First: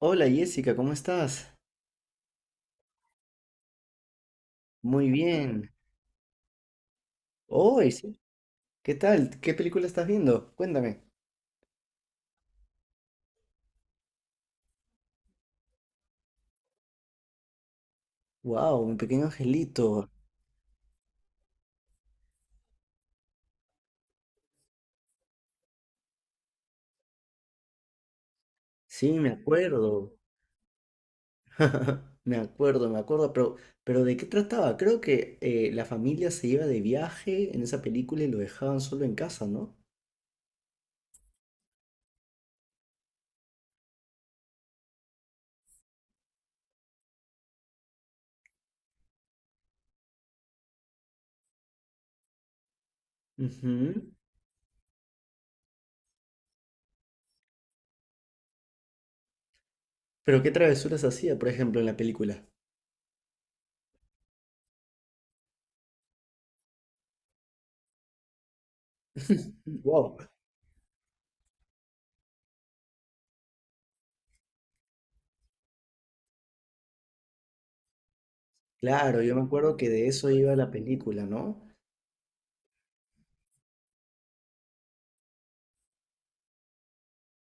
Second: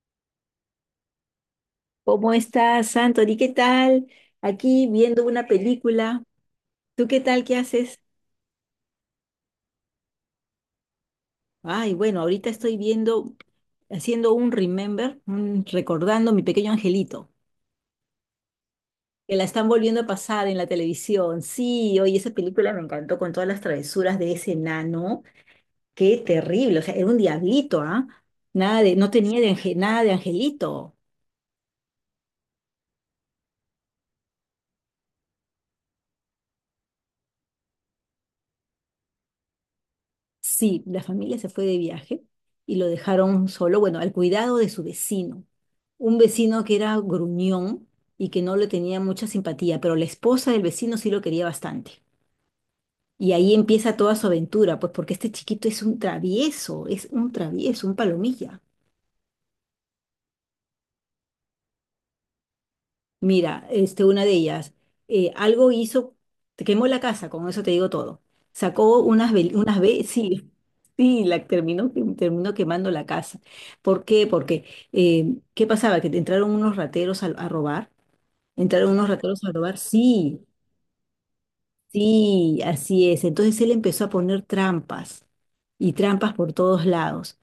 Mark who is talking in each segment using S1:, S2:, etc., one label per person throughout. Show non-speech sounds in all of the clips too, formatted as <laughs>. S1: Hola Jessica, ¿cómo estás?
S2: ¿Cómo estás, Anthony? ¿Qué tal? Aquí
S1: Muy
S2: viendo una
S1: bien.
S2: película. ¿Tú qué tal? ¿Qué
S1: Oh,
S2: haces?
S1: sí, ¿Qué tal? ¿Qué película estás viendo? Cuéntame.
S2: Ay, bueno, ahorita estoy viendo, haciendo un remember, recordando mi pequeño angelito,
S1: Wow, mi pequeño
S2: que la están volviendo a
S1: angelito.
S2: pasar en la televisión. Sí, oye, esa película me encantó con todas las travesuras de ese enano. Qué terrible, o sea, era un diablito, ¿ah? Nada de, no
S1: Sí, me
S2: tenía de, nada de
S1: acuerdo.
S2: angelito.
S1: <laughs> Me acuerdo, pero ¿de qué trataba? Creo que la familia se iba de viaje en esa película y lo dejaban solo en casa, ¿no?
S2: Sí, la familia se fue de viaje y lo dejaron solo, bueno, al cuidado de su vecino. Un vecino que era gruñón y que no le tenía mucha simpatía, pero la esposa del vecino sí lo quería bastante. Y ahí empieza
S1: Ujú.
S2: toda su aventura, pues porque este chiquito es un travieso, un palomilla.
S1: Pero ¿qué travesuras hacía, por ejemplo, en la película?
S2: Mira, este, una de ellas, algo hizo, te quemó la casa, con eso te digo todo. Sacó unas, unas
S1: Wow.
S2: sí, <laughs> sí, la terminó, terminó quemando la casa. ¿Por qué? Porque, ¿qué pasaba? Que entraron unos rateros a robar, entraron unos
S1: Claro, yo me
S2: rateros a
S1: acuerdo
S2: robar,
S1: que de eso
S2: sí.
S1: iba la película, ¿no?
S2: Sí, así es. Entonces él empezó a poner trampas y trampas por todos lados.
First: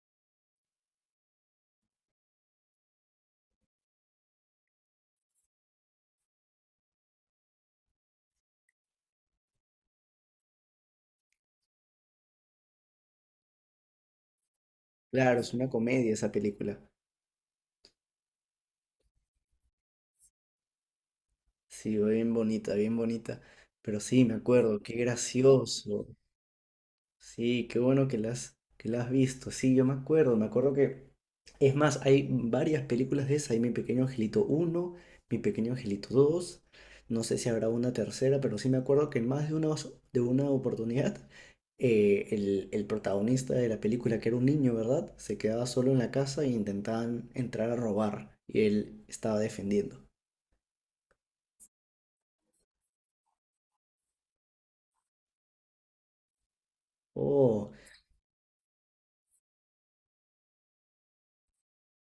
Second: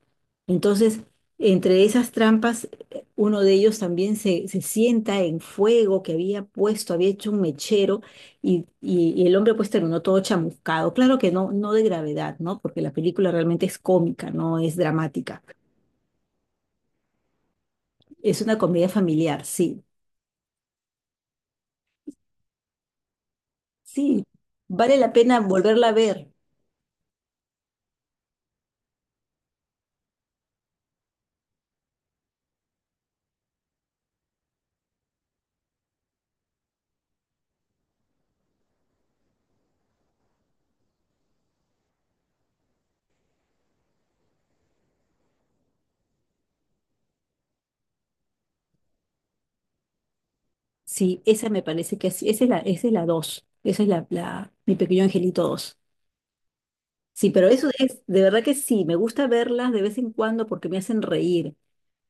S2: Entonces, entre esas trampas, uno de ellos también se sienta en fuego que había puesto, había hecho un mechero y, y el hombre pues terminó todo chamuscado. Claro que no, no de gravedad, ¿no? Porque la película realmente es cómica, no es
S1: Claro,
S2: dramática.
S1: es una comedia esa película.
S2: Es una comedia familiar, sí.
S1: Sí, bien bonita, bien bonita. Pero sí,
S2: Sí,
S1: me acuerdo, qué
S2: vale la pena volverla a
S1: gracioso.
S2: ver.
S1: Sí, qué bueno que que la has visto. Sí, yo me acuerdo que... Es más, hay varias películas de esa. Hay Mi Pequeño Angelito uno, Mi Pequeño Angelito dos. No sé si habrá una tercera, pero sí me acuerdo que en más de una, de una oportunidad, el protagonista de la película, que era un niño, ¿verdad? Se quedaba solo en la casa e intentaban entrar a robar. Y él estaba defendiendo.
S2: Sí, esa me parece que sí, esa es la dos, esa es la, mi pequeño angelito dos. Sí, pero eso
S1: Oh.
S2: es, de verdad que sí, me gusta verlas de vez en cuando porque me hacen reír,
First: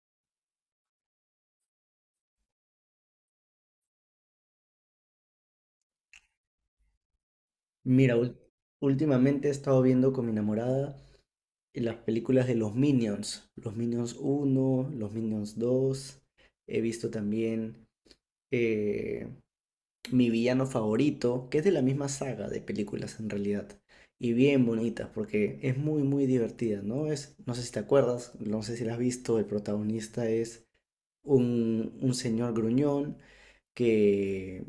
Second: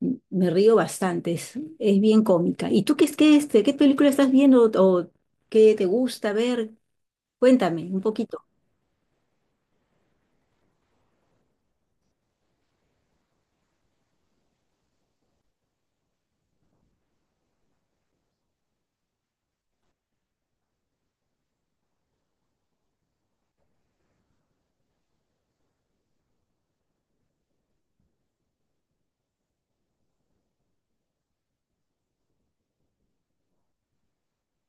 S2: me río bastante, es bien cómica. ¿Y tú qué es que este, qué película estás viendo o qué te gusta ver? Cuéntame un
S1: Mira,
S2: poquito.
S1: últimamente he estado viendo con mi enamorada las películas de los Minions uno, los Minions dos. He visto también eh, mi villano favorito, que es de la misma saga de películas en realidad, y bien bonitas porque es muy, muy divertida, ¿no? Es, no sé si te acuerdas, no sé si la has visto, el protagonista es un señor gruñón que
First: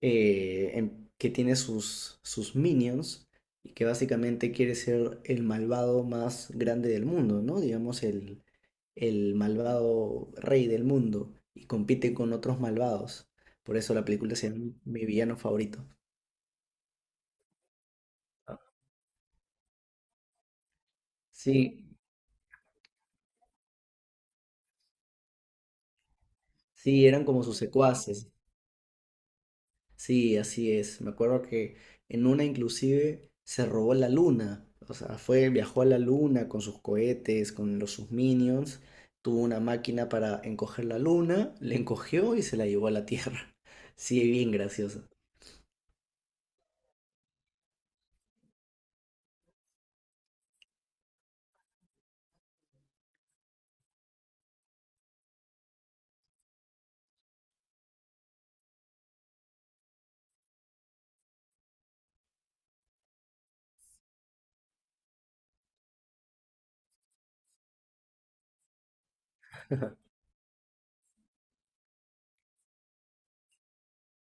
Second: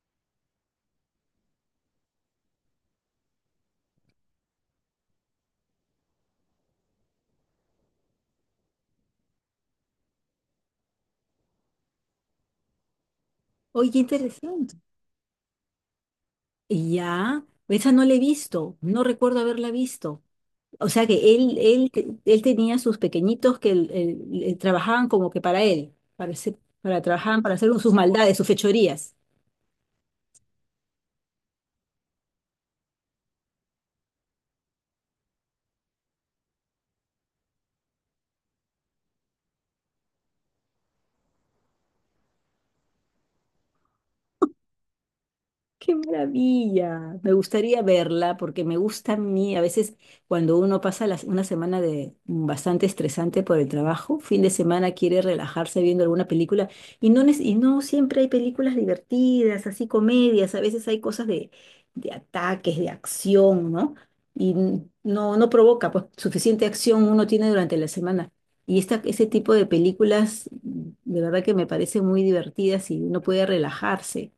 S1: que tiene sus minions y que básicamente quiere ser el malvado más grande del mundo, ¿no? Digamos, el malvado rey del mundo y compite con otros malvados. Por
S2: Oye,
S1: eso
S2: qué
S1: la película se
S2: interesante.
S1: llama Mi villano favorito.
S2: Y ya, esa no la he visto, no recuerdo haberla visto. O sea que él,
S1: Sí,
S2: él, él tenía sus pequeñitos que él trabajaban como que para él, para, para
S1: sí, eran
S2: trabajaban
S1: como
S2: para
S1: sus
S2: hacer sus
S1: secuaces.
S2: maldades, sus fechorías.
S1: Sí, así es. Me acuerdo que en una inclusive se robó la luna. O sea, fue, viajó a la luna con sus cohetes, con los sus minions. Tuvo una máquina para encoger la luna, la encogió y se la llevó a la Tierra. <laughs> Sí, bien graciosa.
S2: Qué maravilla. Me gustaría verla porque me gusta a mí. A veces cuando uno pasa una semana de bastante estresante por el trabajo, fin de semana quiere relajarse viendo alguna película y no, y no siempre hay películas divertidas, así comedias. A veces hay cosas de ataques, de acción, ¿no? Y no, no provoca, pues suficiente acción uno tiene durante la semana. Y esta, ese tipo de películas de verdad que me parecen muy divertidas y uno puede relajarse.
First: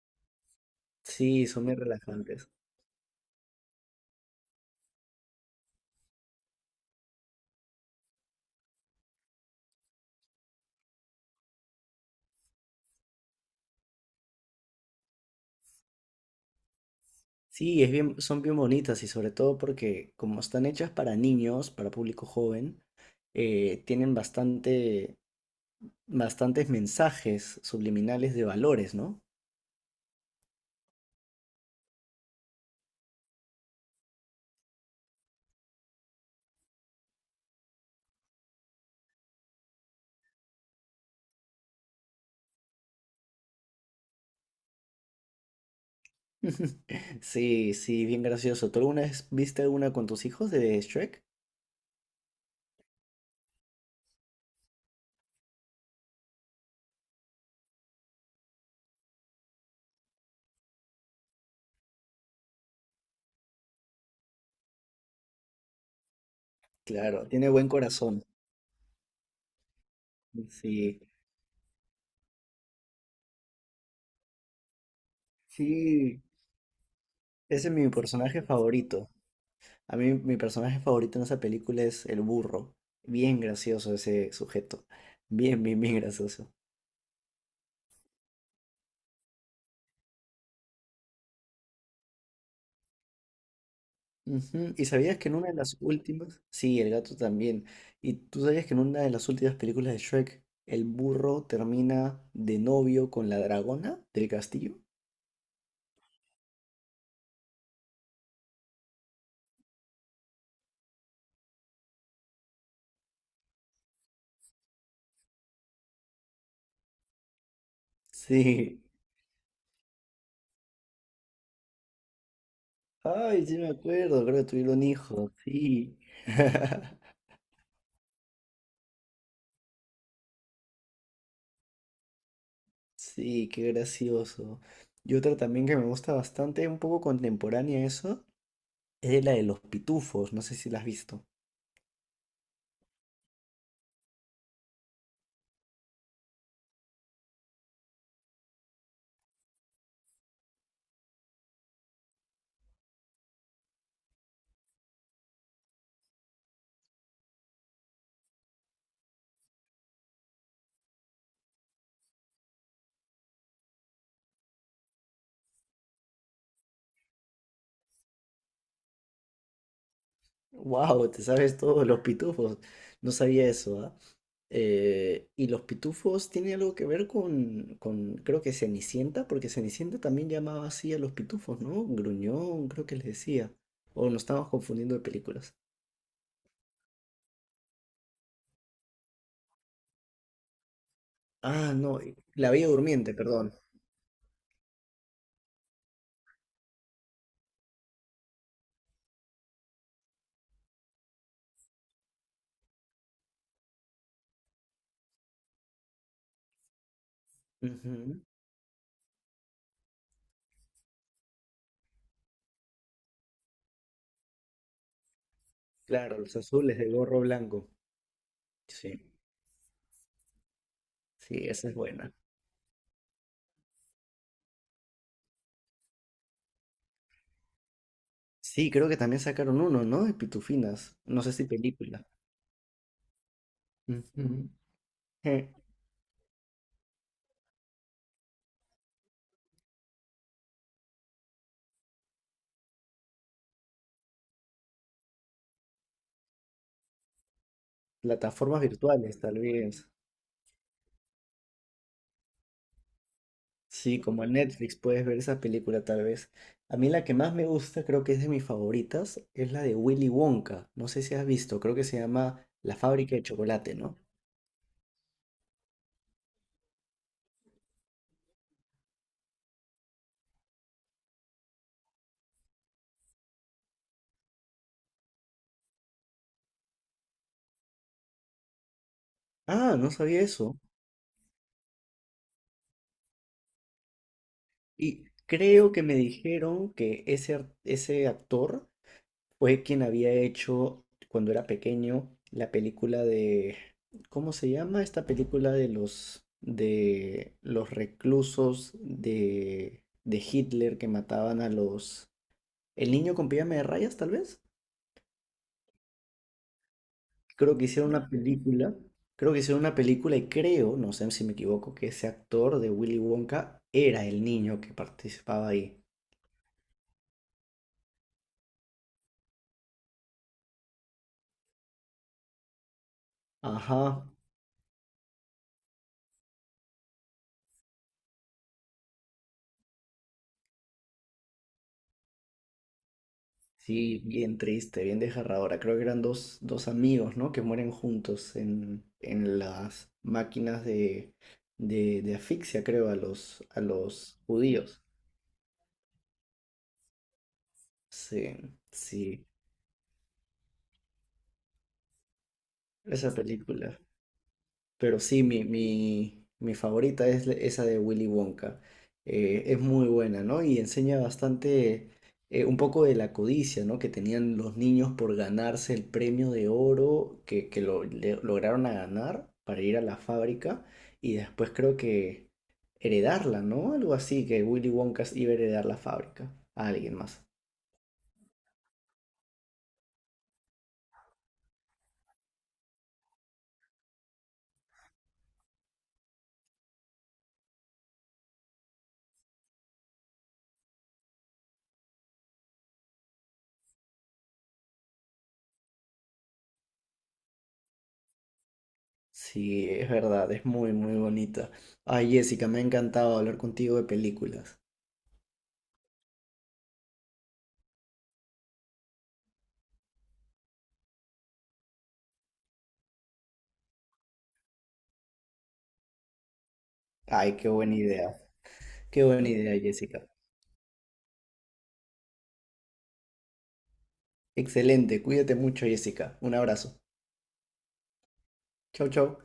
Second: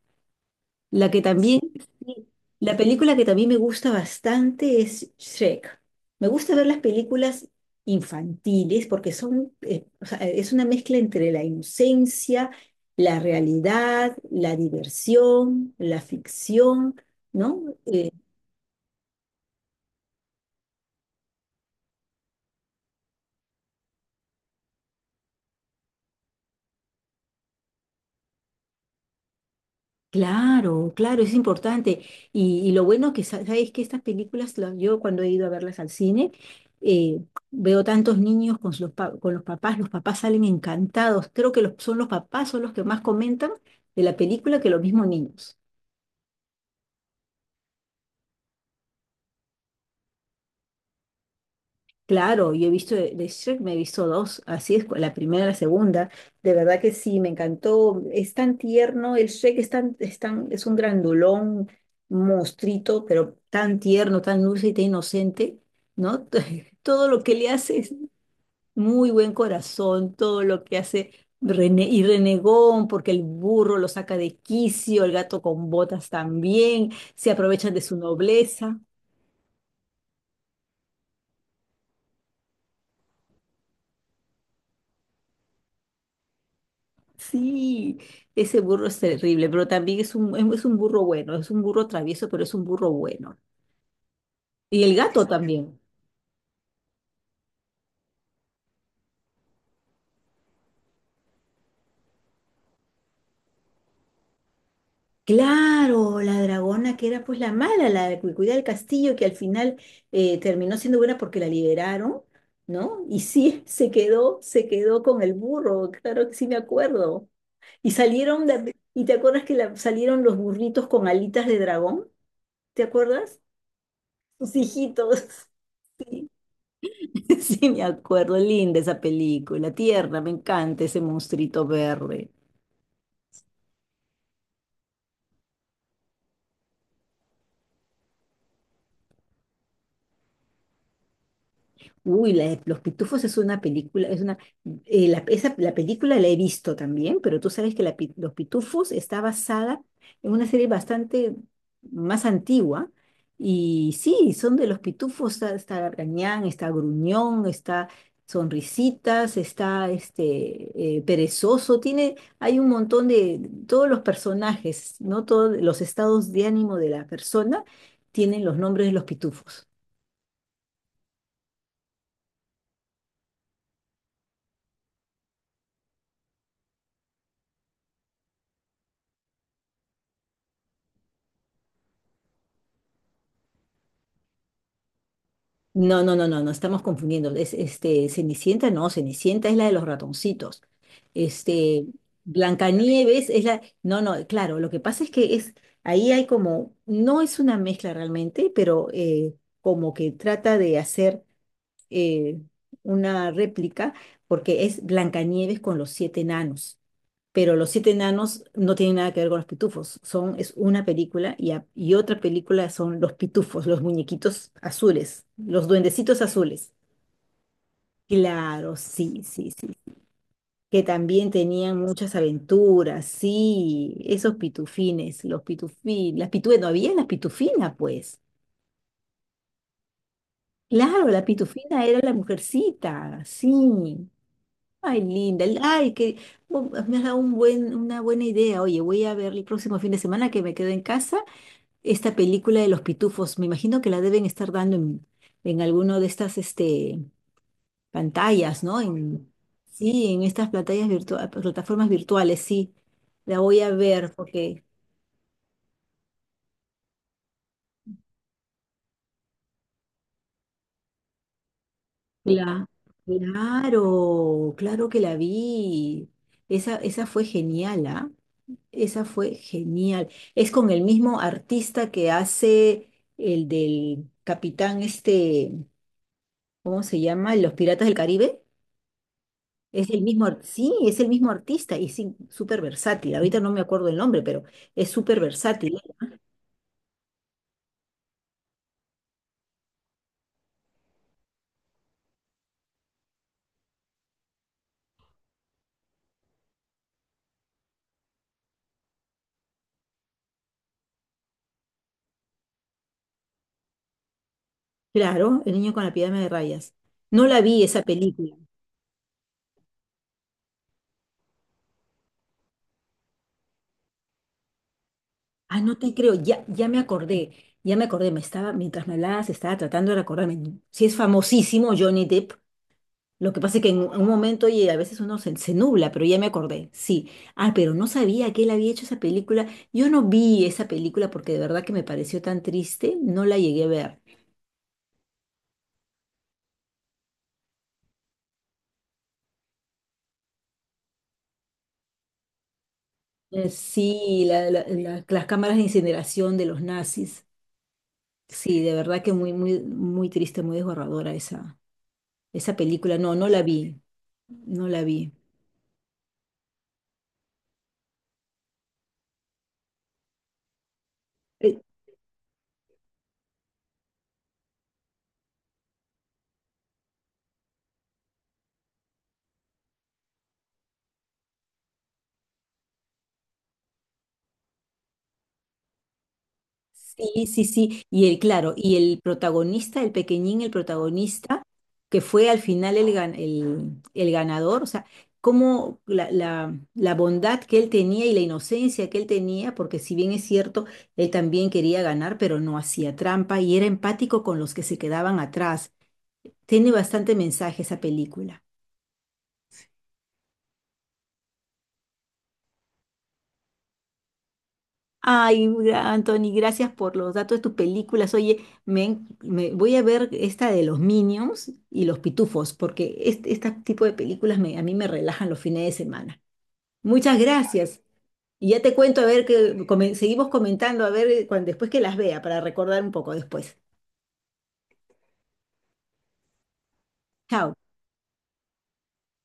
S2: La que
S1: Sí,
S2: también,
S1: son bien
S2: sí. Sí,
S1: relajantes.
S2: la película que también me gusta bastante es Shrek. Me gusta ver las películas infantiles porque son, o sea, es una mezcla entre la inocencia, la realidad, la diversión, la ficción, ¿no?
S1: Sí, es bien, son bien bonitas y sobre todo porque como están hechas para niños, para público joven, eh, tienen bastante, bastantes mensajes subliminales de valores, ¿no?
S2: Claro, claro, es importante. Y lo bueno que sabes que estas películas, la- yo cuando he ido a verlas al cine, eh, veo tantos niños con los, con los papás salen encantados. Creo que son los papás, son los que más comentan de la película que los mismos niños.
S1: <laughs> Sí, sí, bien gracioso. ¿Tú alguna vez viste una con tus hijos de Shrek?
S2: Claro, yo he visto de Shrek, me he visto dos, así es, la primera y la segunda. De verdad que sí, me encantó. Es tan tierno, el Shrek es tan, es un grandulón, monstruito, pero tan tierno, tan dulce y tan inocente, ¿no? <laughs> Todo lo
S1: Claro,
S2: que le
S1: tiene buen
S2: hace es
S1: corazón.
S2: muy buen corazón, todo lo que
S1: Sí,
S2: hace y renegón, porque el burro lo saca de quicio, el gato con botas
S1: sí,
S2: también, se
S1: ese
S2: aprovechan
S1: es
S2: de
S1: mi
S2: su
S1: personaje
S2: nobleza.
S1: favorito. A mí mi personaje favorito en esa película es el burro. Bien gracioso ese sujeto. Bien, gracioso.
S2: Sí, ese burro es terrible, pero también es un, es un burro bueno, es un burro travieso, pero es un burro bueno.
S1: Ujú,
S2: Y
S1: ¿Y
S2: el
S1: sabías
S2: gato
S1: que en una de las
S2: también.
S1: últimas? Sí, el gato también. ¿Y tú sabías que en una de las últimas películas de Shrek, el burro termina de novio con la dragona del castillo?
S2: Claro, la dragona que era pues la mala, la que cuidaba el castillo, que al final terminó siendo buena porque la liberaron, ¿no? Y sí, <laughs> se quedó con el burro, claro que sí me acuerdo. Y salieron,
S1: Sí.
S2: ¿y te acuerdas que salieron los burritos con alitas de dragón? ¿Te acuerdas?
S1: Ay, sí me acuerdo, creo que
S2: Sus
S1: tuvieron
S2: hijitos.
S1: hijos, sí. <laughs>
S2: <laughs> Sí, me acuerdo, linda esa película, tierna, me encanta ese monstruito verde.
S1: Sí, qué gracioso. Y otra también que me gusta bastante, un poco contemporánea a eso, es la de los pitufos, no sé si la has visto.
S2: Uy, la Los Pitufos es una película, es una, la, la película la he visto también, pero tú sabes que la Los Pitufos está basada en una serie bastante más antigua. Y sí, son de los pitufos, está, está Gargañán, está Gruñón, está Sonrisitas, está este Perezoso, tiene, hay un montón de, todos los personajes, ¿no? Todos los estados de ánimo de la persona tienen los nombres de los pitufos.
S1: Wow, te sabes todo los pitufos. No sabía eso, ¿ah? Y los pitufos tiene algo que ver con, creo que Cenicienta, porque Cenicienta también llamaba así a los pitufos, ¿no? Gruñón, creo que les decía. O nos estamos confundiendo de películas.
S2: No, no, no, no, no estamos confundiendo. Es, este, Cenicienta, no, Cenicienta es la de los ratoncitos.
S1: Ah,
S2: Este,
S1: no, La Bella Durmiente,
S2: Blancanieves es
S1: perdón.
S2: la. No, no, claro, lo que pasa es que es, ahí hay como, no es una mezcla realmente, pero como que trata de hacer eh, una réplica, porque es Blancanieves con los siete enanos, pero Los Siete
S1: Ujú,
S2: Enanos no tiene nada que ver con los pitufos. Son, es una película y, y otra película son los pitufos, los muñequitos azules, los
S1: Claro,
S2: duendecitos
S1: los
S2: azules.
S1: azules de gorro blanco.
S2: Claro,
S1: Sí.
S2: sí, sí, sí. Que también
S1: Sí, esa es
S2: tenían
S1: buena.
S2: muchas aventuras, sí, esos pitufines, los pitufines, las pitufines, no había las pitufinas pues.
S1: Sí, creo que también sacaron uno, ¿no? De Pitufinas.
S2: Claro,
S1: No
S2: la
S1: sé si
S2: pitufina era
S1: película.
S2: la mujercita, sí.
S1: Ujú.
S2: Ay, linda,
S1: Eh,
S2: ay, que me has dado un buen, una buena idea. Oye, voy a ver el próximo fin de semana que me quedo en casa esta película de los pitufos. Me imagino que la deben estar dando en alguno de estas este,
S1: Plataformas
S2: pantallas, ¿no?
S1: virtuales,
S2: En,
S1: tal vez.
S2: sí, en estas plataformas virtuales, sí. La voy a
S1: Sí,
S2: ver
S1: como en
S2: porque
S1: Netflix puedes ver esa película, tal vez. A mí la que más me gusta, creo que es de mis favoritas, es la de Willy Wonka. No sé si has visto, creo que se llama
S2: la,
S1: La fábrica de chocolate, ¿no?
S2: claro, claro que la vi. Esa fue genial, ¿ah? Esa fue genial. Es con el mismo artista que hace el del capitán, este, ¿cómo se llama? Los Piratas del Caribe.
S1: Ah,
S2: Es
S1: no
S2: el
S1: sabía
S2: mismo,
S1: eso.
S2: sí, es el mismo artista y sí, súper versátil. Ahorita no me acuerdo el nombre, pero es
S1: Y
S2: súper
S1: creo
S2: versátil.
S1: que me dijeron que ese actor fue quien había hecho cuando era pequeño la película de, ¿cómo se llama esta película de los reclusos de Hitler que mataban a los El niño con pijama de rayas, tal vez?
S2: Claro, El Niño con la Pijama de Rayas. No la
S1: Creo
S2: vi
S1: que
S2: esa
S1: hicieron una
S2: película.
S1: película, Creo que hicieron una película y creo, no sé si me equivoco, que ese actor de Willy Wonka era el niño que participaba
S2: Ah, no
S1: ahí.
S2: te creo, ya, ya me acordé, me estaba, mientras me hablabas, estaba tratando de acordarme. Sí, es famosísimo Johnny Depp. Lo que pasa es que en un
S1: Ajá.
S2: momento, oye, a veces uno se, se nubla, pero ya me acordé, sí. Ah, pero no sabía que él había hecho esa película. Yo no vi esa película porque de verdad que me pareció tan triste, no la llegué a ver.
S1: Sí, bien triste, bien desgarradora. Creo que eran dos, dos amigos, ¿no? Que mueren juntos en las máquinas de asfixia, creo, a a los
S2: Sí,
S1: judíos.
S2: las cámaras de incineración de los nazis.
S1: Sí,
S2: Sí, de verdad que
S1: sí,
S2: muy, muy, muy triste, muy desgarradora esa, esa película. No,
S1: esa
S2: no la
S1: película.
S2: vi, no la
S1: Pero
S2: vi.
S1: sí, mi favorita es esa de Willy Wonka. Es muy buena, ¿no? Y enseña
S2: Eh,
S1: bastante un poco de la codicia, ¿no? Que tenían los niños por ganarse el premio de oro que lograron a ganar para ir a la fábrica y después creo que heredarla, ¿no? Algo así, que Willy Wonka iba a heredar la fábrica a alguien más.
S2: Sí, sí, sí. Y el, claro, y el protagonista, el pequeñín, el protagonista, que fue al final el, el ganador, o sea, cómo la, la, la bondad que él tenía y la inocencia que él tenía, porque si bien es cierto, él también quería ganar, pero no hacía trampa y era empático con los que se quedaban atrás. Tiene bastante mensaje esa película.
S1: Sí, es verdad, es muy, muy bonita. Ay, Jessica, me ha encantado hablar contigo de películas.
S2: Ay, Anthony, gracias por los datos de tus películas. Oye, me, voy a ver esta de los Minions y los Pitufos, porque este tipo de películas a mí me relajan los fines de semana. Muchas
S1: Ay, qué buena
S2: gracias.
S1: idea.
S2: Y ya te cuento,
S1: Qué
S2: a ver,
S1: buena idea,
S2: que
S1: Jessica.
S2: seguimos comentando, a ver, después que las vea, para recordar un poco después.
S1: Excelente. Cuídate mucho, Jessica. Un abrazo.
S2: Chao.
S1: Chau, chau.